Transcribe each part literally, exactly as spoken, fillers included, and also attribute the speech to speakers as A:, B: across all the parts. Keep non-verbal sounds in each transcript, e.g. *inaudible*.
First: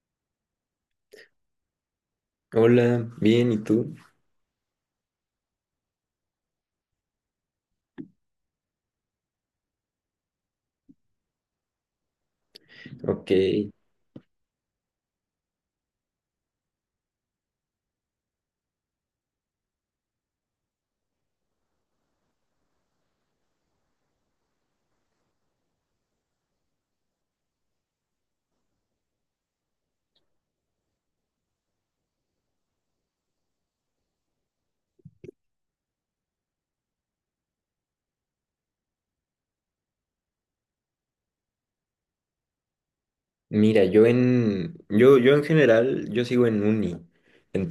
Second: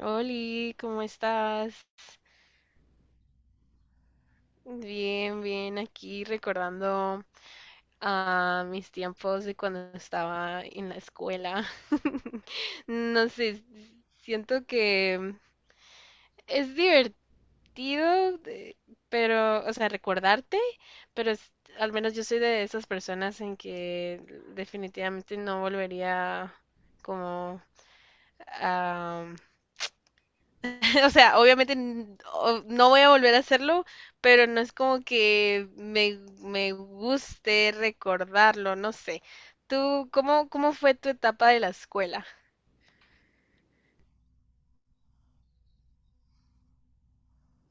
A: Oli, ¿cómo estás?
B: Hola, bien, ¿y tú?
A: Bien, bien, aquí recordando a mis tiempos de cuando estaba en la escuela. *laughs* No
B: Ok,
A: sé, siento que es divertido, de- pero, o sea, recordarte, pero es- al menos yo soy de esas personas en que definitivamente no volvería como a *laughs* O sea, obviamente n- o- no voy a volver a hacerlo, pero no es como que me, me guste recordarlo, no sé. ¿Tú cómo, cómo fue tu etapa de la escuela?
B: mira, yo en, yo, yo en general, yo sigo en uni,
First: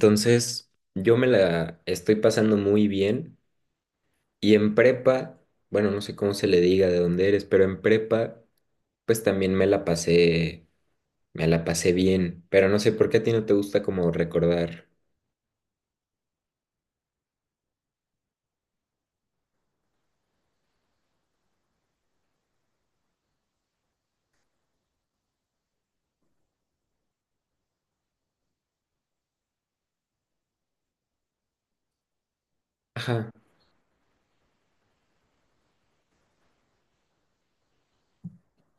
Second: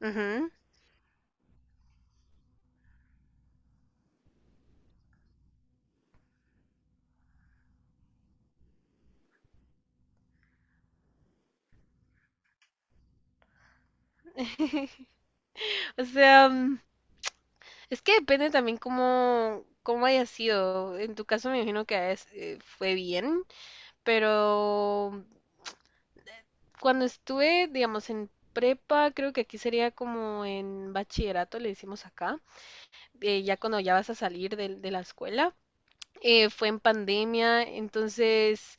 A: Ujú.
B: yo me la estoy pasando muy bien. Y en prepa, bueno, no sé cómo se le diga de dónde eres, pero en prepa, pues también me la pasé, me la pasé bien, pero no sé por qué a ti no te gusta como recordar.
A: O sea, mm, es que depende también cómo, cómo haya sido. En tu caso me imagino que es, eh, fue bien, pero mm, cuando estuve, digamos, en prepa, creo que aquí sería como en bachillerato, le decimos acá,
B: Ajá.
A: eh, ya cuando ya vas a salir del- de la escuela. eh, fue en pandemia, entonces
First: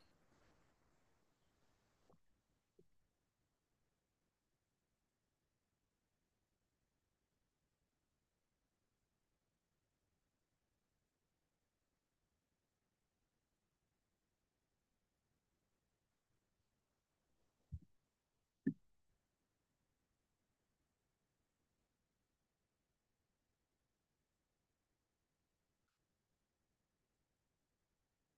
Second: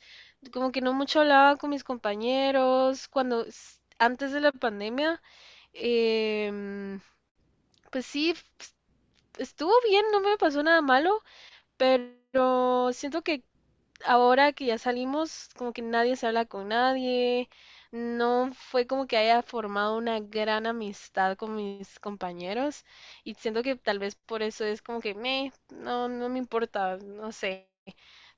A: como que no mucho hablaba con mis compañeros cuando s- antes de la pandemia, em, pues sí, f- estuvo bien, no me pasó nada malo, pero siento que ahora que ya salimos, como que nadie se habla con nadie, no fue como que haya formado una gran amistad con mis compañeros y siento que tal vez por eso es como que me, no, no me importa, no sé.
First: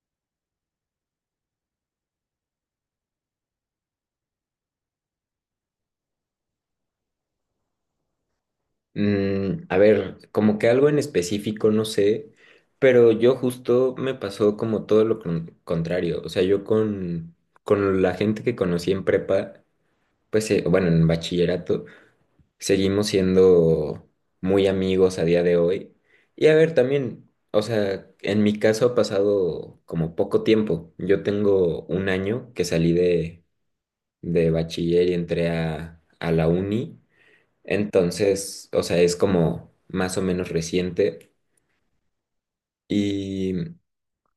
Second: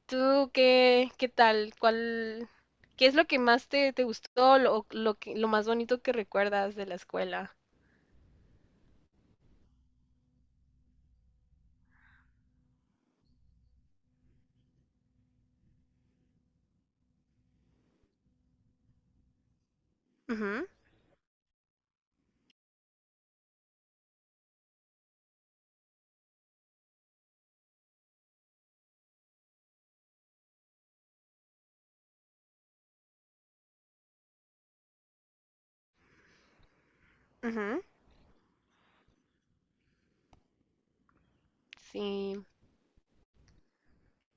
A: ¿Tú qué, qué tal? ¿Cuál, qué es lo que más te, te gustó, lo, lo que, lo más bonito que recuerdas de la escuela?
B: Mm, a ver, como que algo en específico, no sé, pero yo justo me pasó como todo lo con- contrario. O sea, yo con, con la gente que conocí en prepa, pues eh,
A: Ujú,
B: bueno, en bachillerato, seguimos siendo muy amigos a día de hoy. Y a ver, también, o sea, en mi caso ha pasado como poco tiempo. Yo tengo un año que salí de, de, bachiller y entré a, a la uni.
A: ujú.
B: Entonces, o sea, es como más o menos reciente.
A: Sí.
B: Y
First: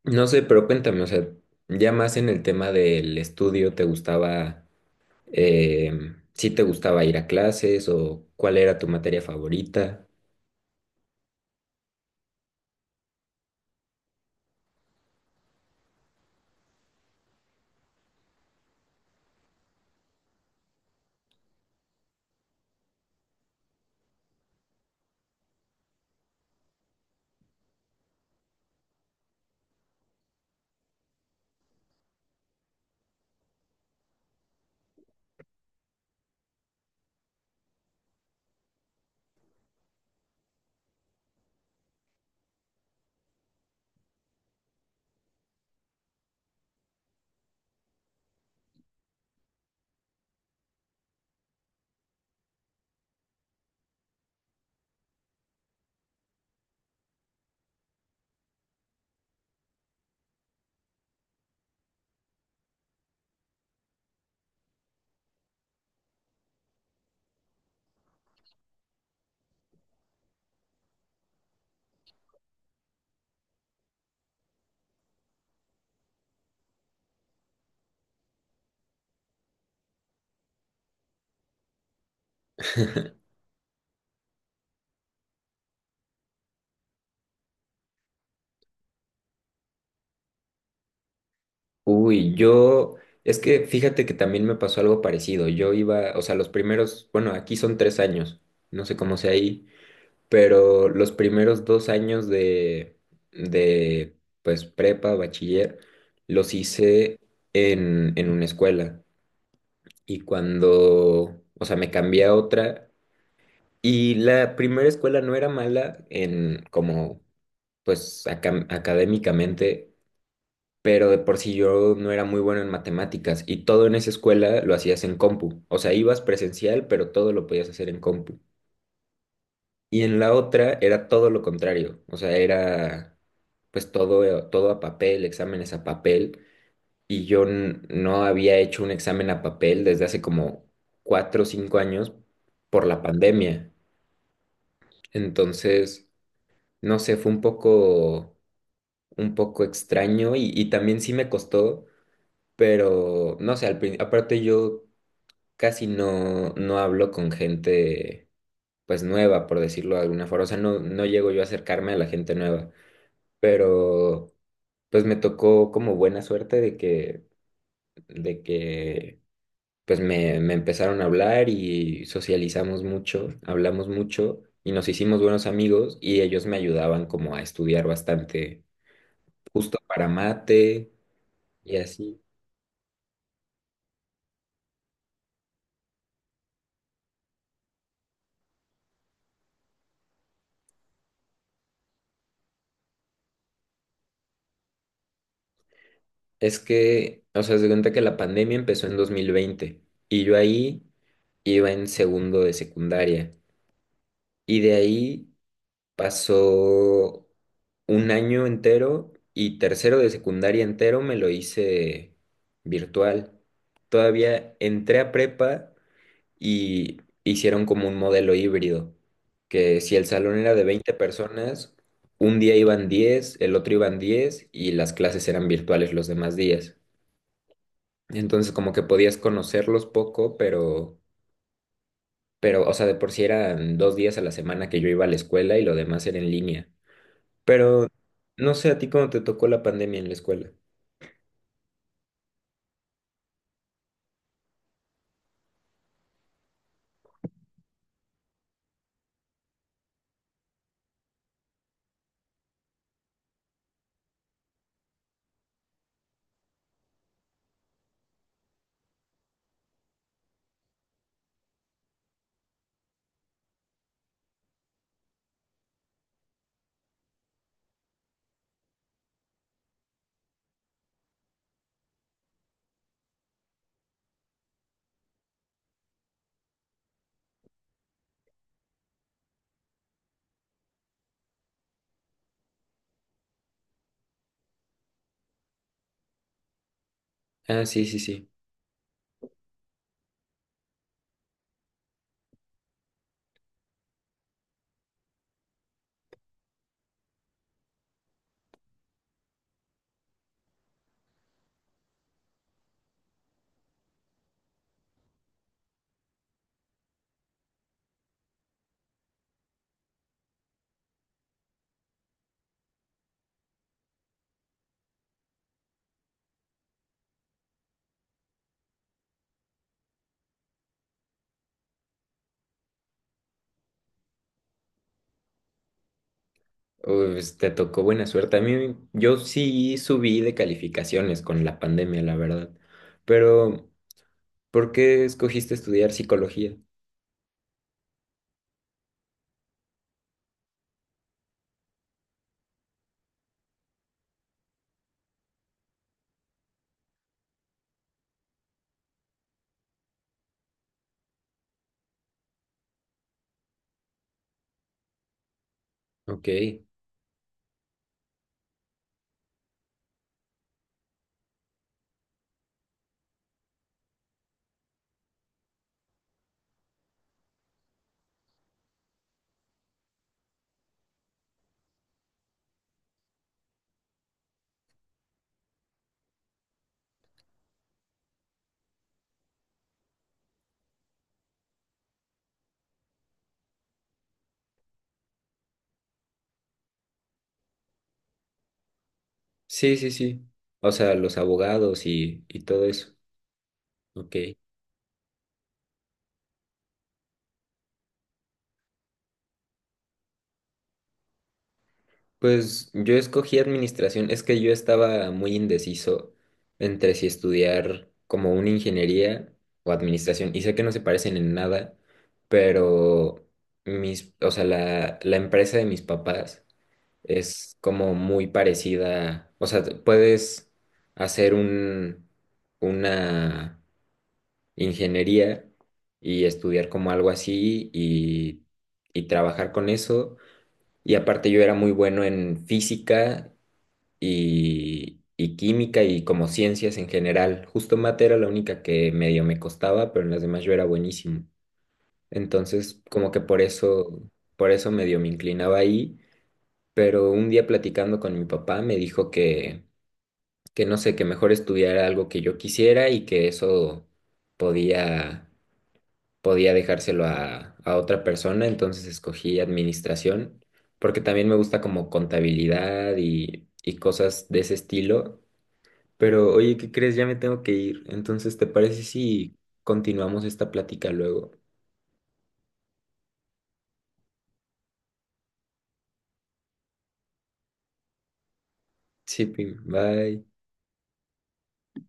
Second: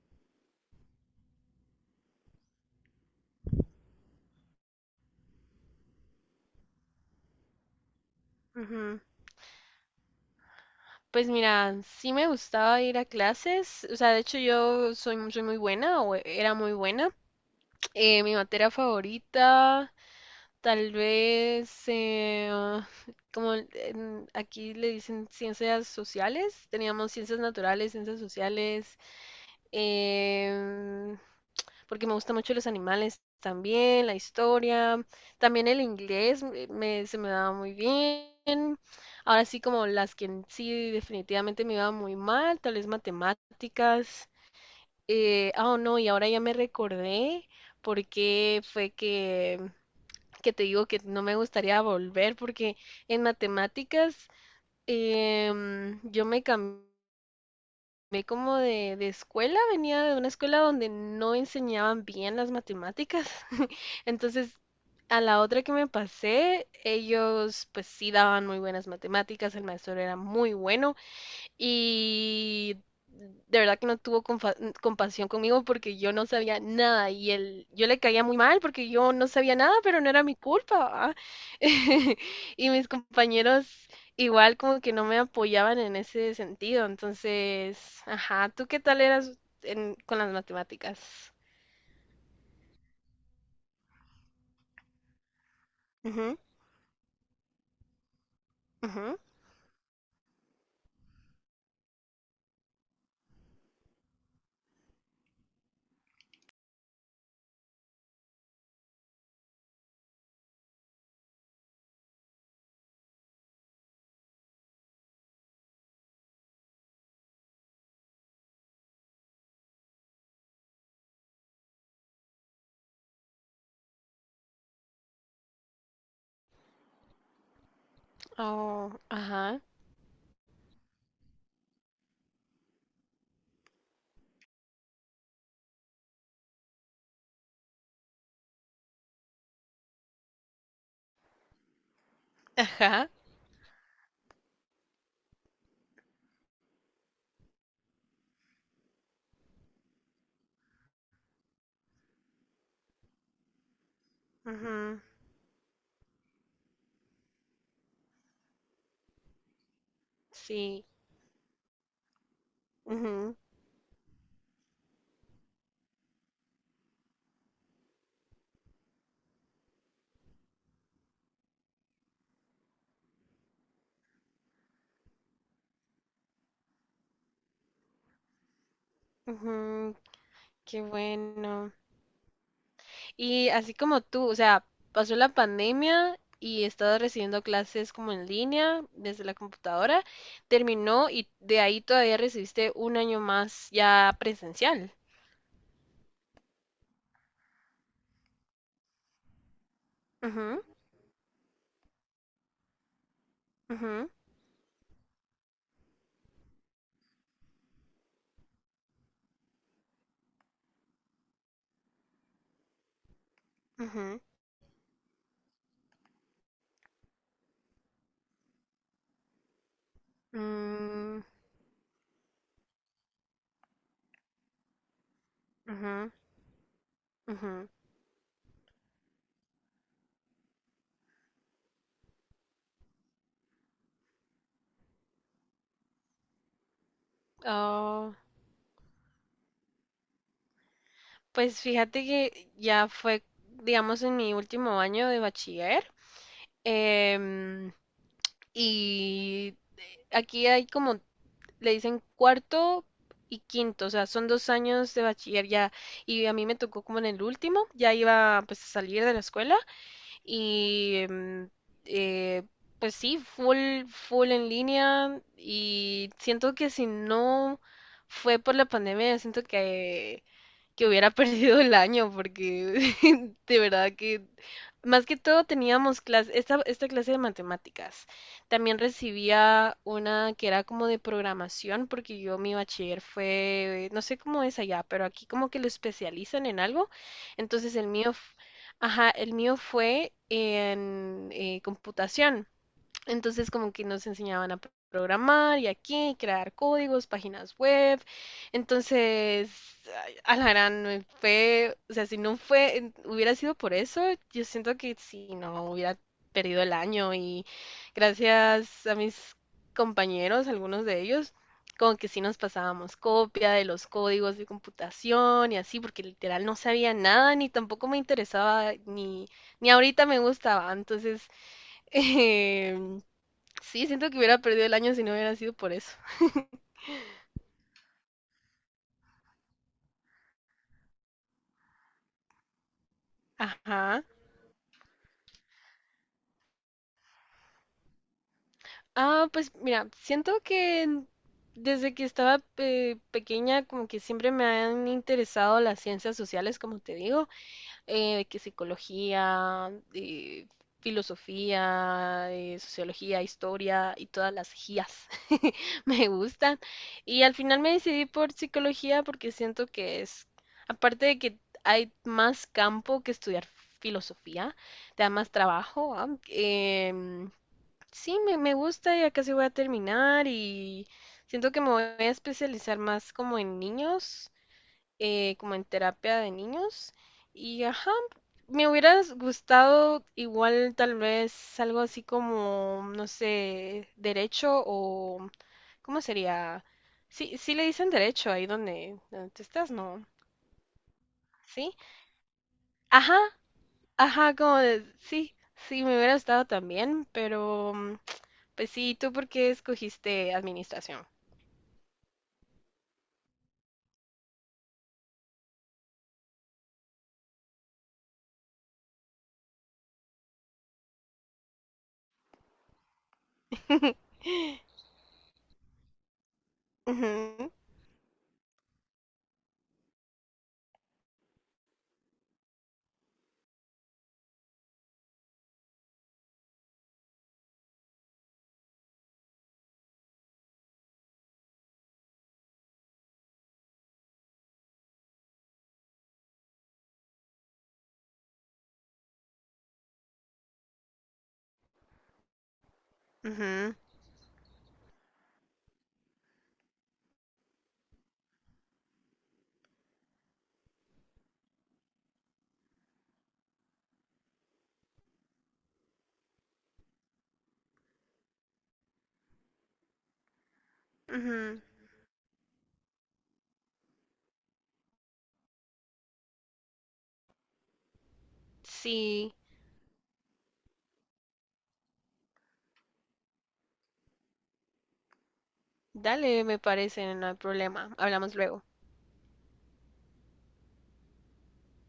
B: no sé, pero cuéntame, o sea, ya más en el tema del estudio, ¿te gustaba, eh, sí te gustaba ir a clases o cuál era tu
A: Ujú.
B: materia favorita?
A: Pues mira, sí me gustaba ir a clases. O sea, de hecho yo soy, soy muy buena o era muy buena. Eh, mi materia favorita, tal vez, eh, ah, como en- aquí le dicen ciencias sociales, teníamos ciencias naturales, ciencias sociales. em, porque me gustan mucho los animales también, la historia, también el inglés me, se me daba muy bien. Ahora sí, como las que en sí definitivamente me iba muy mal, tal vez matemáticas. Eh, ah, oh, no, y ahora ya me recordé porque fue que, que te digo que no me gustaría volver porque en matemáticas em, yo me cambié Ve como de, de escuela, venía de una escuela donde no enseñaban bien las matemáticas. *laughs* Entonces, a la otra que me pasé, ellos pues sí daban muy buenas matemáticas, el maestro era muy bueno y de verdad que no tuvo compa- compasión conmigo porque yo no sabía nada y él, yo le caía muy mal porque yo no sabía nada, pero no era mi culpa, ¿va? *laughs* Y mis compañeros igual como que no me apoyaban en ese sentido. Entonces, ajá, ¿tú qué tal eras en- con las matemáticas?
B: Uy, yo, es que fíjate que también me pasó algo parecido. Yo iba, o sea, los primeros, bueno, aquí son tres años, no
A: Ujú,
B: sé
A: ujú.
B: cómo sea ahí. Pero los primeros dos años de, de, pues prepa, bachiller, los hice en, en una escuela. Y cuando, o sea, me cambié a otra, y la primera escuela no era mala en como, pues, acam- académicamente, pero de por sí yo no era muy bueno en matemáticas, y todo en esa escuela lo hacías en compu. O sea, ibas presencial, pero todo lo podías hacer en compu.
A: Oh, ajá,
B: Y en la otra era todo lo contrario, o sea, era pues todo, eh, todo a papel, exámenes a papel, y yo n- no había hecho un examen a papel desde hace como cuatro o cinco años por la
A: ajá,
B: pandemia. Entonces, no sé, fue un poco, un poco extraño y, y también sí me costó, pero no sé, al prin- aparte yo
A: ujú,
B: casi no, no hablo con gente pues nueva, por decirlo de alguna forma, o sea, no,
A: sí,
B: no, llego yo a acercarme a la gente nueva.
A: ujú,
B: Pero pues me tocó como buena suerte de que, de que, pues me, me empezaron a hablar y socializamos mucho, hablamos mucho y nos hicimos buenos amigos y ellos me ayudaban como a estudiar bastante, justo
A: ujú,
B: para
A: qué
B: mate
A: bueno.
B: y así.
A: Y así como tú, o sea, pasó la pandemia y he estado recibiendo clases como en línea desde la computadora, terminó y de ahí todavía recibiste un año más ya presencial.
B: Es que, o sea, se cuenta que la pandemia empezó en dos mil veinte y yo
A: Ujú,
B: ahí iba en segundo de secundaria
A: ujú,
B: y de ahí... Pasó un año entero y tercero de secundaria entero me lo hice virtual.
A: ujú,
B: Todavía entré a prepa y hicieron como un modelo híbrido, que si el salón era de veinte
A: mm,
B: personas, un día iban diez, el otro iban diez y las clases eran virtuales los
A: ujú,
B: demás días.
A: ujú.
B: Entonces como que podías conocerlos poco, pero, pero, o sea, de por sí eran dos días a la semana que yo iba a la escuela y lo demás era en línea. Pero
A: Oh,
B: no sé a ti cómo te tocó la pandemia en la escuela.
A: pues fíjate que ya fue, digamos, en mi último año de bachiller. em, y aquí hay como le dicen cuarto y quinto, o sea, son dos años de bachiller ya, y a mí me tocó como en el último, ya iba pues a salir de la escuela y em, eh, pues sí, full, full en línea y siento que si no fue por la pandemia, siento que que hubiera *laughs* perdido el año, porque *laughs* de verdad que más que todo teníamos clase, esta, esta clase de matemáticas. También recibía una que era como de programación, porque yo mi bachiller fue, no sé cómo es allá, pero aquí como que lo especializan en algo.
B: Ah,
A: Entonces
B: sí,
A: el
B: sí,
A: mío,
B: sí.
A: f- ajá, el mío fue en eh, computación. Entonces, como que nos enseñaban a programar y aquí, crear códigos, páginas web. Entonces, ay, a la gran me fue, o sea, si no fue, en- hubiera sido por eso, yo siento que si no hubiera perdido el año y gracias a mis compañeros, algunos de ellos, como que sí nos pasábamos copia de los códigos de computación y así, porque literal no sabía nada, ni tampoco me interesaba, ni, ni ahorita me gustaba. Entonces, *laughs* sí, siento que hubiera perdido el año si no hubiera sido por eso.
B: Pues, te tocó buena suerte. A mí, yo sí subí de calificaciones con la pandemia, la verdad. Pero,
A: Ajá.
B: ¿por qué escogiste estudiar psicología?
A: Ah, pues mira, siento que en- desde que estaba eh, pequeña como que siempre me han interesado las ciencias sociales, como te digo. eh, que psicología, eh, filosofía, eh, sociología, historia y todas las gías *laughs* me
B: Ok.
A: gustan. Y al final me decidí por psicología porque siento que es, aparte de que hay más campo que estudiar filosofía, te da más trabajo, ¿va? Em, sí, me, me gusta, ya casi voy a terminar y siento que me voy a especializar más como en niños, eh, como en terapia de niños. Y ajá, me hubiera gustado igual tal vez algo así como, no sé, derecho o, ¿cómo sería? Sí, sí le dicen derecho ahí donde, donde tú estás,
B: Sí, sí,
A: ¿no?
B: sí. O sea, los
A: Sí.
B: abogados y, y todo eso.
A: Ajá,
B: Ok.
A: ajá, como de, sí, sí, me hubiera gustado también, pero mm, pues sí, ¿tú por qué escogiste administración?
B: Pues yo escogí administración, es que yo estaba muy indeciso entre si estudiar como una ingeniería o administración, y sé que no se parecen en nada, pero
A: *laughs*
B: mis, o sea, la, la, empresa de mis papás
A: Ujú,
B: es como muy parecida, o sea, te- puedes hacer un, una ingeniería y estudiar como algo así y, y trabajar con eso. Y aparte yo era muy bueno en física y, y química y como ciencias en general. Justo mate era la única que medio me costaba, pero en las demás yo era buenísimo. Entonces, como que por
A: ujú,
B: eso, por eso medio me inclinaba ahí. Pero un día platicando con mi papá me dijo que, que, no sé, que mejor estudiara algo que yo quisiera y que eso podía, podía, dejárselo a, a otra persona. Entonces escogí administración porque también me
A: ujú.
B: gusta como contabilidad y, y cosas de ese estilo. Pero oye, ¿qué crees? Ya me tengo que ir. Entonces, ¿te parece
A: Sí.
B: si continuamos esta plática luego?
A: Dale, me parece, no hay problema. Hablamos luego.
B: Sí, Pim, bye.